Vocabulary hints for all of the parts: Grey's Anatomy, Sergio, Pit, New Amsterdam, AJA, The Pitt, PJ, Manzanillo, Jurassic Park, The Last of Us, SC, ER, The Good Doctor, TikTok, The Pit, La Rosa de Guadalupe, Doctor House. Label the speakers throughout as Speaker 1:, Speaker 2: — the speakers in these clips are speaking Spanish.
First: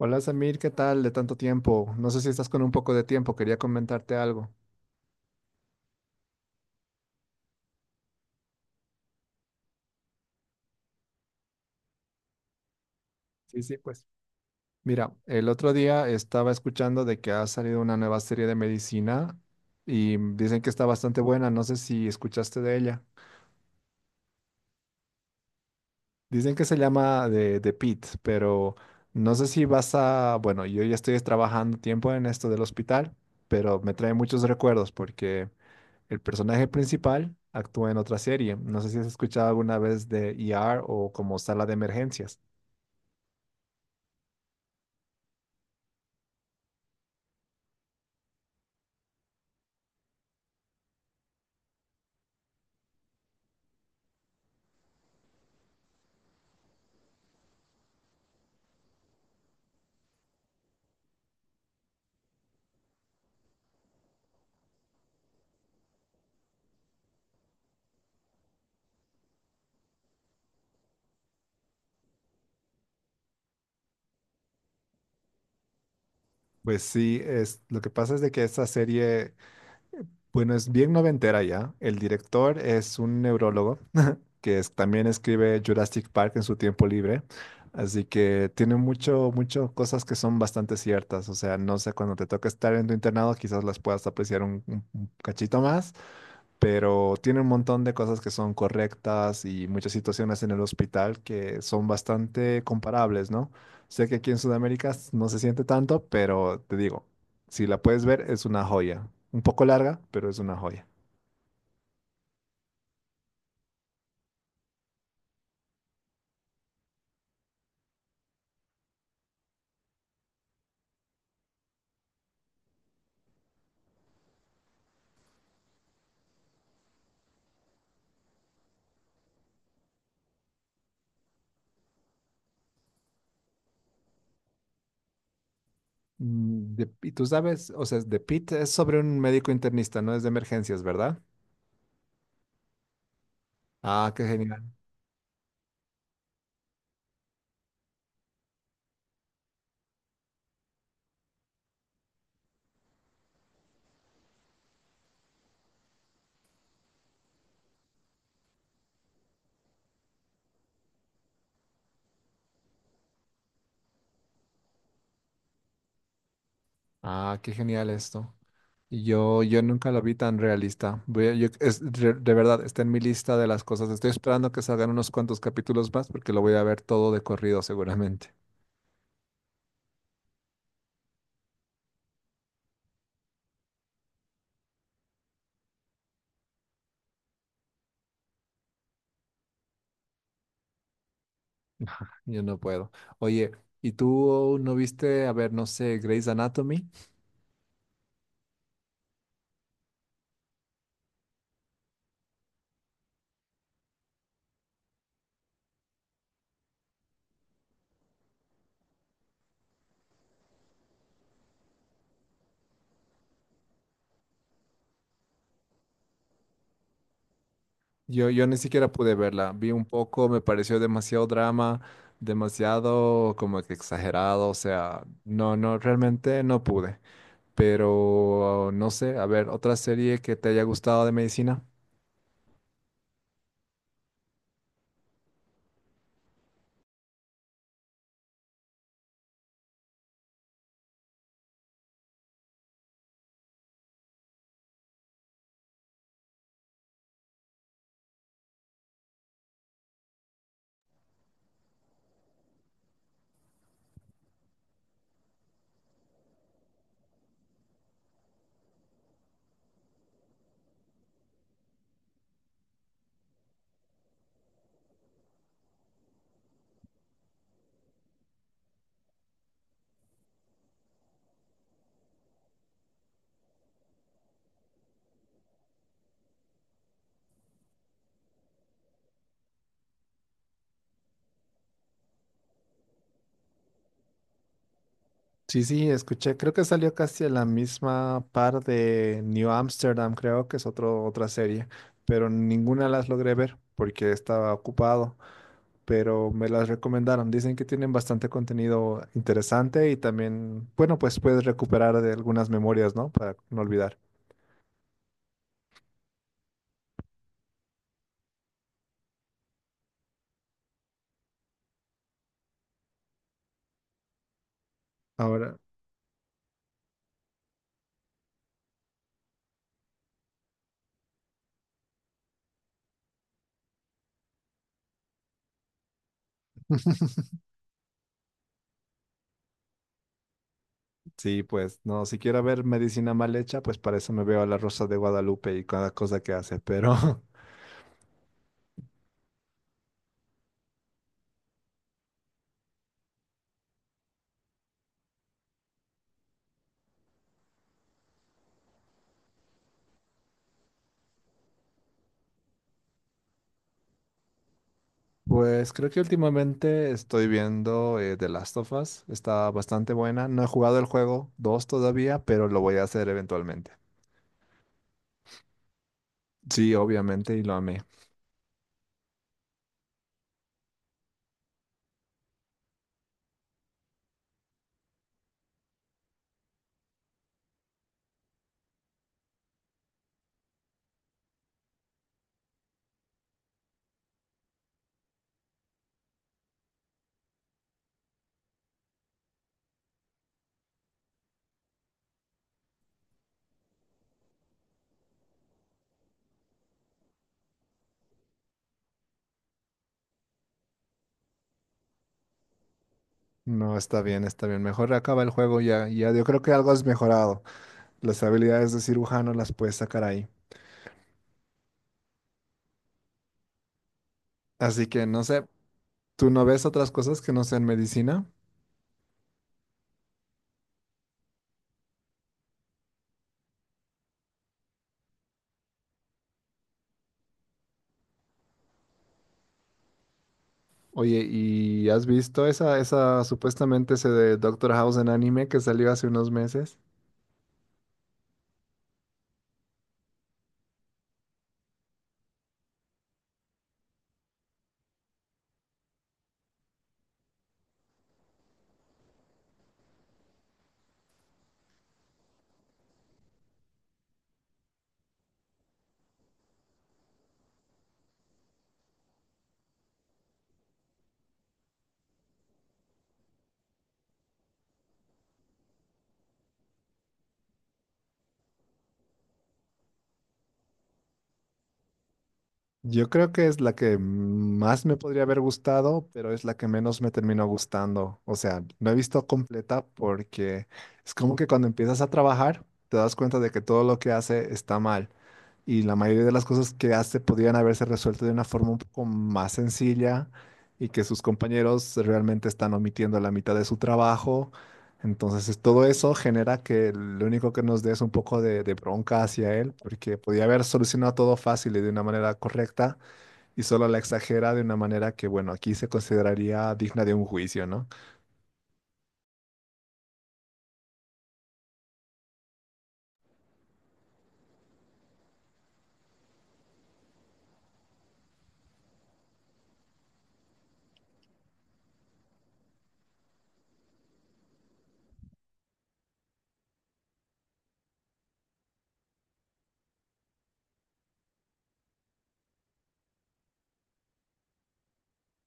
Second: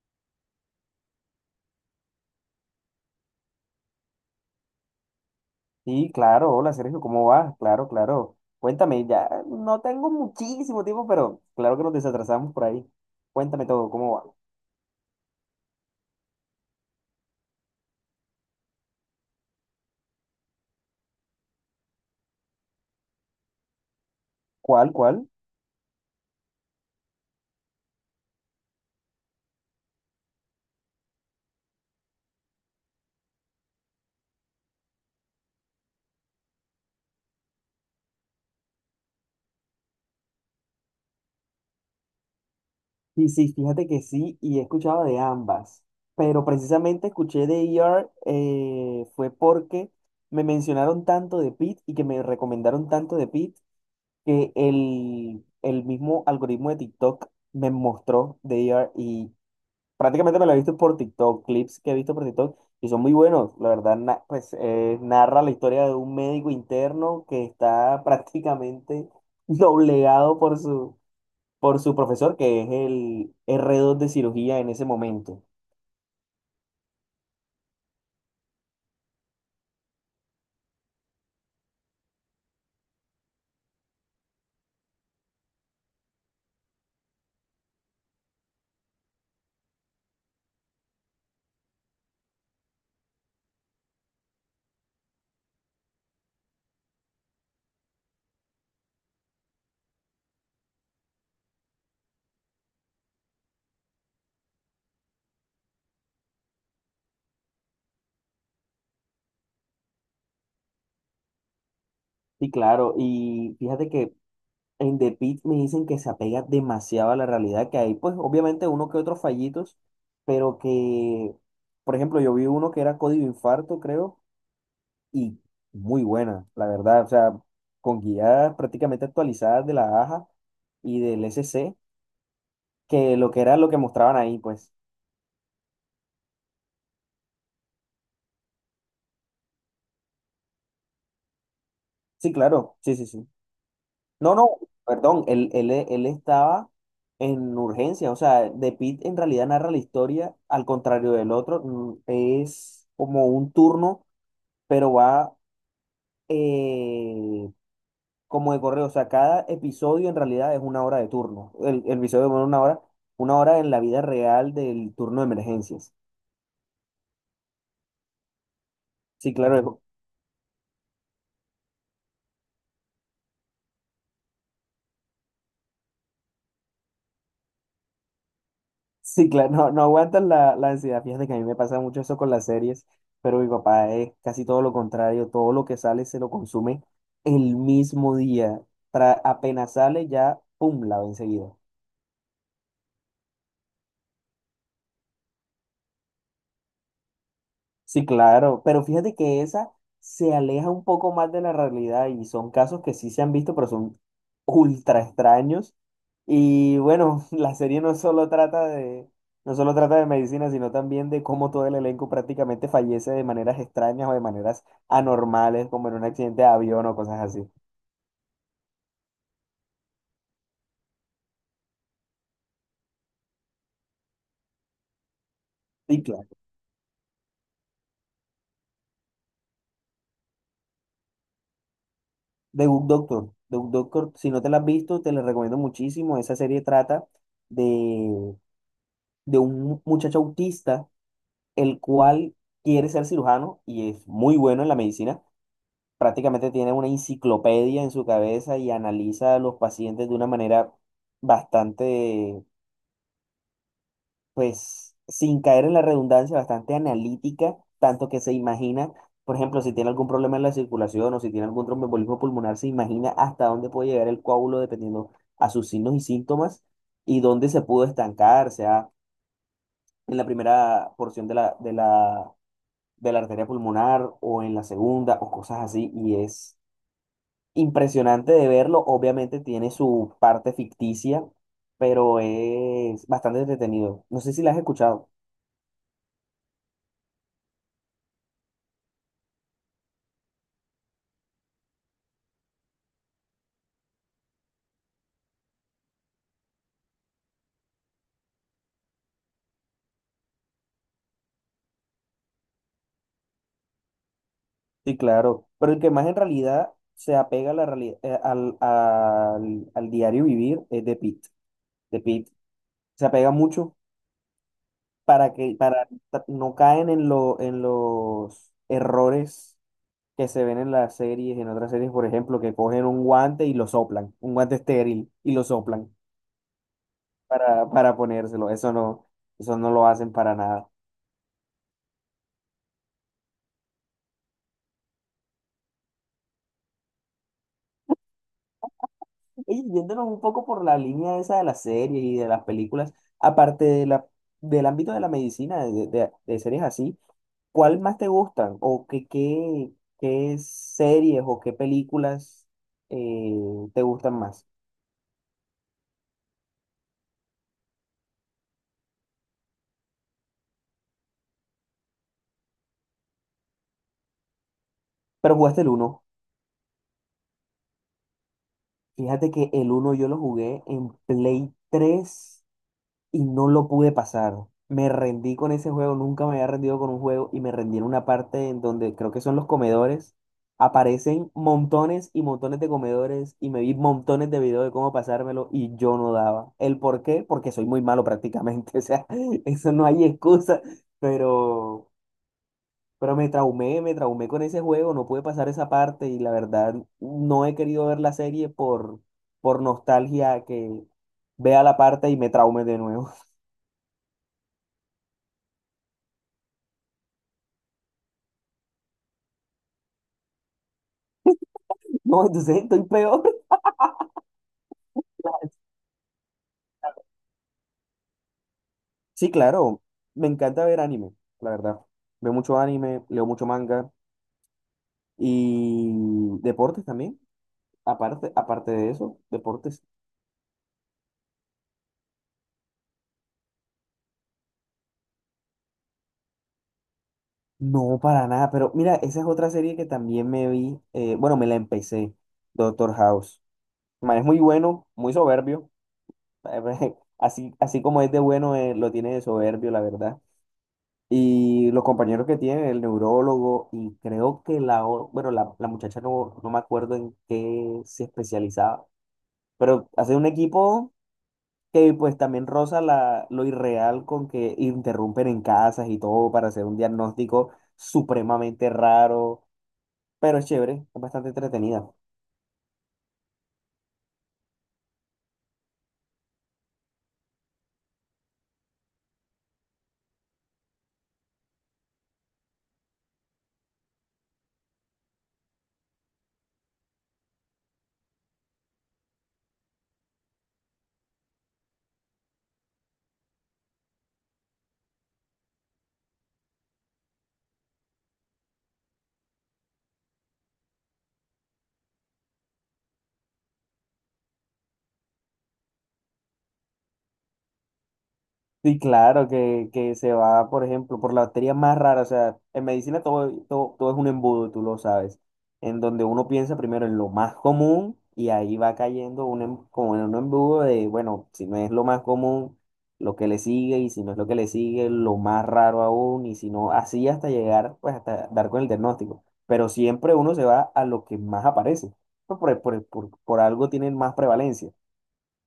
Speaker 1: Hola Samir, ¿qué tal? De tanto tiempo. No sé si estás con un poco de tiempo, quería comentarte algo.
Speaker 2: Sí, claro, hola Sergio, ¿cómo vas? Claro, claro. Cuéntame, ya no tengo muchísimo tiempo, pero claro que nos desatrasamos por ahí.
Speaker 1: Sí,
Speaker 2: Cuéntame
Speaker 1: sí,
Speaker 2: todo,
Speaker 1: pues,
Speaker 2: ¿cómo va?
Speaker 1: mira, el otro día estaba escuchando de que ha salido una nueva serie de medicina y dicen que está bastante buena. No sé si escuchaste de ella.
Speaker 2: ¿Cuál, cuál?
Speaker 1: Dicen que se llama de The Pit, pero no sé si vas a, bueno, yo ya estoy trabajando tiempo en esto del hospital, pero me trae muchos recuerdos porque el personaje principal actúa en otra serie. No sé si has escuchado alguna vez de ER o como Sala de Emergencias.
Speaker 2: Sí, sí, fíjate que sí, y he escuchado de ambas, pero precisamente escuché de ER fue porque me mencionaron tanto de Pit y que me recomendaron tanto de Pit que el mismo algoritmo de TikTok me mostró de ER. Prácticamente me lo he visto por TikTok, clips que he visto por TikTok, y son muy buenos. La verdad, narra la historia de un médico interno que está prácticamente doblegado por por su profesor, que es el R2 de cirugía en ese momento.
Speaker 1: Pues sí, es, lo que pasa es de que esta serie, bueno, es bien noventera ya. El director es un neurólogo también escribe Jurassic Park en su tiempo libre. Así que tiene mucho, mucho cosas que son bastante ciertas. O sea, no sé, cuando te toca estar en tu internado, quizás las puedas apreciar un cachito más, pero tiene un montón de cosas que son correctas y muchas situaciones en el hospital que son bastante comparables, ¿no? Sé que aquí en Sudamérica no se siente tanto, pero te digo, si la puedes ver, es una joya. Un poco larga, pero es una joya.
Speaker 2: Y claro, y fíjate que en The Pitt me dicen que se apega demasiado a la realidad que hay, pues obviamente uno que otros fallitos, pero por ejemplo, yo vi uno que era código infarto, creo, y muy buena, la verdad. O sea, con guías prácticamente actualizadas de la AJA y del SC, que lo que era lo que mostraban ahí, pues.
Speaker 1: Y tú sabes, o sea, de Pete es sobre un médico internista, no es de emergencias, ¿verdad?
Speaker 2: Sí, claro, sí, sí, sí.
Speaker 1: Ah, qué
Speaker 2: No, no,
Speaker 1: genial.
Speaker 2: perdón, él estaba en urgencia, o sea, The Pitt en realidad narra la historia, al contrario del otro, es como un turno, pero va eh, como de correo. O sea, cada episodio en realidad es una hora de turno. El episodio, bueno, una hora en la vida real del turno de emergencias.
Speaker 1: Ah, qué genial esto. Y
Speaker 2: Sí,
Speaker 1: Yo,
Speaker 2: claro,
Speaker 1: yo
Speaker 2: hijo.
Speaker 1: nunca la vi tan realista. Es, de verdad, está en mi lista de las cosas. Estoy esperando que salgan unos cuantos capítulos más porque lo voy a ver todo de corrido seguramente.
Speaker 2: Sí, claro, no, no aguantan la ansiedad. Fíjate que a mí me pasa mucho eso con las series, pero mi papá es casi todo lo contrario. Todo lo que sale se lo consume el mismo día. Apenas sale ya, pum, la ve enseguida.
Speaker 1: Ajá, yo no puedo. Oye, ¿y tú no viste, a ver, no sé, Grey's Anatomy?
Speaker 2: Sí, claro, pero fíjate que esa se aleja un poco más de la realidad y son casos que sí se han visto, pero son ultra extraños. Y bueno, la serie no solo trata de medicina, sino también de cómo todo el elenco prácticamente fallece de maneras extrañas o de maneras anormales, como en un accidente de avión o cosas así.
Speaker 1: Yo ni siquiera pude verla. Vi un poco, me pareció demasiado drama, demasiado como que exagerado. O sea, no, no,
Speaker 2: Sí, claro.
Speaker 1: realmente no pude. Pero no sé, a ver, otra serie que te haya gustado de medicina.
Speaker 2: The Good Doctor. The Good Doctor, si no te la has visto, te la recomiendo muchísimo. Esa serie trata de, de un muchacho autista el cual quiere ser cirujano y es muy bueno en la medicina. Prácticamente tiene una enciclopedia en su cabeza y analiza a los pacientes de una manera bastante, pues, sin caer en la redundancia, bastante analítica, tanto que se imagina, por ejemplo, si tiene algún problema en la circulación o si tiene algún tromboembolismo pulmonar, se imagina hasta dónde puede llegar el coágulo dependiendo a sus signos y síntomas y dónde se pudo estancar, sea en la primera porción de la arteria pulmonar o en la segunda o cosas así, y es impresionante de verlo. Obviamente tiene su parte ficticia, pero es bastante entretenido. No sé si la has escuchado.
Speaker 1: Sí, sí, escuché, creo que salió casi a la misma par de New Amsterdam, creo que es otro, otra serie, pero ninguna las logré ver porque estaba ocupado, pero me las recomendaron. Dicen que tienen bastante contenido interesante y también, bueno, pues puedes recuperar de algunas memorias, ¿no? Para no olvidar.
Speaker 2: Sí, claro. Pero el que más en realidad se apega a la al, al diario vivir es de Pitt. De Pitt se apega mucho para que
Speaker 1: Ahora,
Speaker 2: no caen en lo, en los errores que se ven en las series, en otras series, por ejemplo, que cogen un guante y lo soplan, un guante estéril y lo soplan para ponérselo. Eso no lo hacen para nada.
Speaker 1: sí, pues no, si quiero ver medicina mal hecha, pues para eso me veo a La Rosa de Guadalupe y cada cosa que hace, pero
Speaker 2: Oye, yéndonos un poco por la línea esa de las series y de las películas, aparte de del ámbito de la medicina, de series así, ¿cuál más te gustan? ¿O qué series o qué películas eh, te gustan más?
Speaker 1: pues creo que últimamente estoy viendo The Last of Us. Está bastante buena. No he jugado el juego 2 todavía, pero lo voy a hacer eventualmente.
Speaker 2: Pero jugaste el uno.
Speaker 1: Sí, obviamente, y lo amé.
Speaker 2: Fíjate que el uno yo lo jugué en Play 3 y no lo pude pasar. Me rendí con ese juego, nunca me había rendido con un juego y me rendí en una parte en donde creo que son los comedores. Aparecen montones y montones de comedores y me vi montones de videos de cómo pasármelo y yo no daba. ¿El por qué? Porque soy muy malo prácticamente, o sea, eso no hay excusa, pero, pero me traumé con ese juego, no pude pasar esa parte y la verdad no he querido ver la serie por nostalgia que vea la parte y me traume de nuevo.
Speaker 1: No, está bien, está bien. Mejor acaba el juego, ya, ya. Yo creo que algo has mejorado. Las habilidades de cirujano las puedes sacar ahí.
Speaker 2: No, entonces estoy peor.
Speaker 1: Así que no sé, ¿tú no ves otras cosas que no sean medicina?
Speaker 2: Sí, claro, me encanta ver anime, la verdad. Veo mucho anime, leo mucho manga y deportes también. Aparte de eso, deportes.
Speaker 1: Oye, ¿y has visto esa, esa supuestamente ese de Doctor House en anime que salió hace unos meses?
Speaker 2: No, para nada, pero mira, esa es otra serie que también me vi, bueno, me la empecé, Doctor House. El Man, es muy bueno, muy soberbio. Así, así como es de bueno, lo tiene de soberbio, la verdad. Y los compañeros que tiene, el neurólogo, y creo que bueno, la muchacha no, no me acuerdo en qué se especializaba, pero hace un equipo que pues también roza lo irreal con que interrumpen en casas y todo para hacer un diagnóstico supremamente raro, pero es chévere, es bastante entretenida.
Speaker 1: Yo creo que es la que más me podría haber gustado, pero es la que menos me terminó gustando. O sea, no he visto completa porque es como que cuando empiezas a trabajar te das cuenta de que todo lo que hace está mal y la mayoría de las cosas que hace podrían haberse resuelto de una forma un poco más sencilla y que sus compañeros realmente están omitiendo la mitad de su trabajo. Entonces, todo eso genera que lo único que nos dé es un poco de bronca hacia él, porque podía haber solucionado todo fácil y de una manera correcta, y solo la exagera de una manera que, bueno, aquí se consideraría digna de un juicio, ¿no?
Speaker 2: Sí, claro, que se va, por ejemplo, por la bacteria más rara. O sea, en medicina todo es un embudo, tú lo sabes. En donde uno piensa primero en lo más común y ahí va cayendo como en un embudo de, bueno, si no es lo más común, lo que le sigue, y si no es lo que le sigue, lo más raro aún, y si no, así hasta llegar, pues hasta dar con el diagnóstico. Pero siempre uno se va a lo que más aparece. Pues por algo tienen más prevalencia,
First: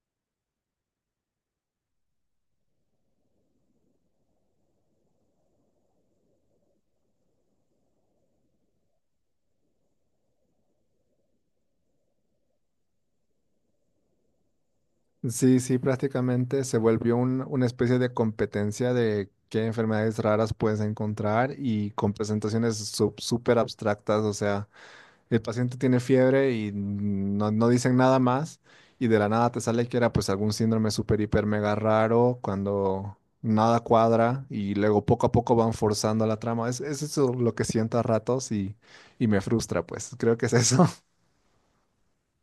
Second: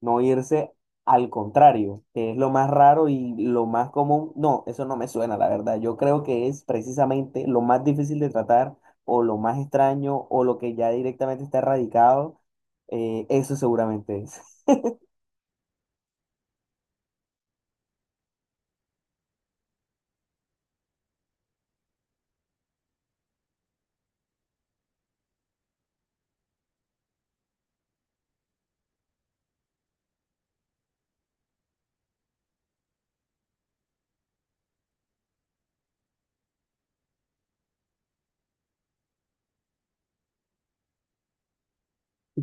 Speaker 2: no irse al contrario, que es lo más raro y lo más común. No, eso no me suena, la verdad. Yo creo que es precisamente lo más difícil de tratar o lo más extraño o lo que ya directamente está erradicado. Eso seguramente es.
Speaker 1: Sí, sí, prácticamente se volvió una especie de competencia de qué enfermedades raras puedes encontrar y con presentaciones súper abstractas. O sea, el paciente tiene fiebre y no, no dicen nada más y de la nada te sale que era pues algún síndrome super hiper mega raro cuando nada cuadra y luego poco a poco van forzando la trama. Es eso lo que siento a ratos y me frustra pues. Creo que es eso.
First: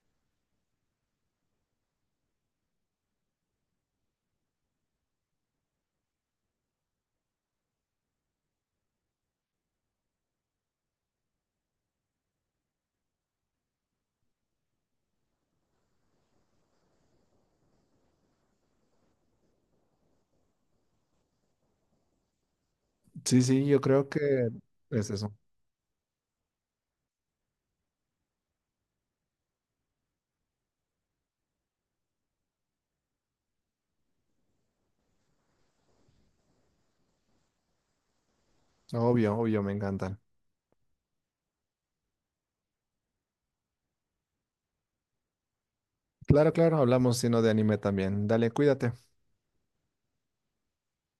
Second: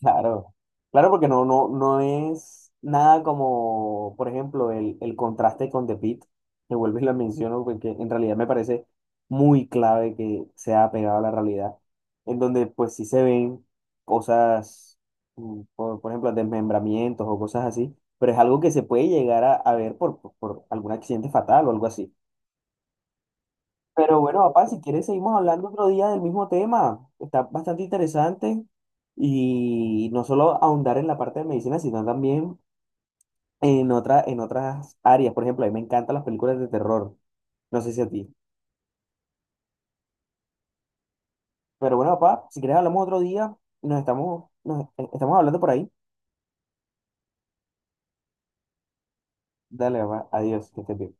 Speaker 2: Claro, claro, porque no, no, no es nada como, por ejemplo, el contraste con The Pitt, que vuelvo y lo menciono, porque en realidad me parece muy clave que sea apegado a la realidad, en donde pues sí se ven cosas, por, ejemplo, desmembramientos o cosas así, pero es algo que se puede llegar a ver por algún accidente fatal o algo así.
Speaker 1: Sí, sí, yo creo que
Speaker 2: Pero bueno, papá, si quieres
Speaker 1: es eso.
Speaker 2: seguimos hablando otro día del mismo tema. Está bastante interesante y no solo ahondar en la parte de medicina, sino también en otra, en otras áreas. Por ejemplo, a mí me encantan las películas de terror. No sé si a ti.
Speaker 1: Obvio, obvio, me encantan.
Speaker 2: Pero bueno, papá, si quieres hablamos otro día. Nos estamos hablando por ahí.
Speaker 1: Claro, claro, hablamos sino de anime también. Dale, cuídate.
Speaker 2: Dale, papá. Adiós. Que estés bien.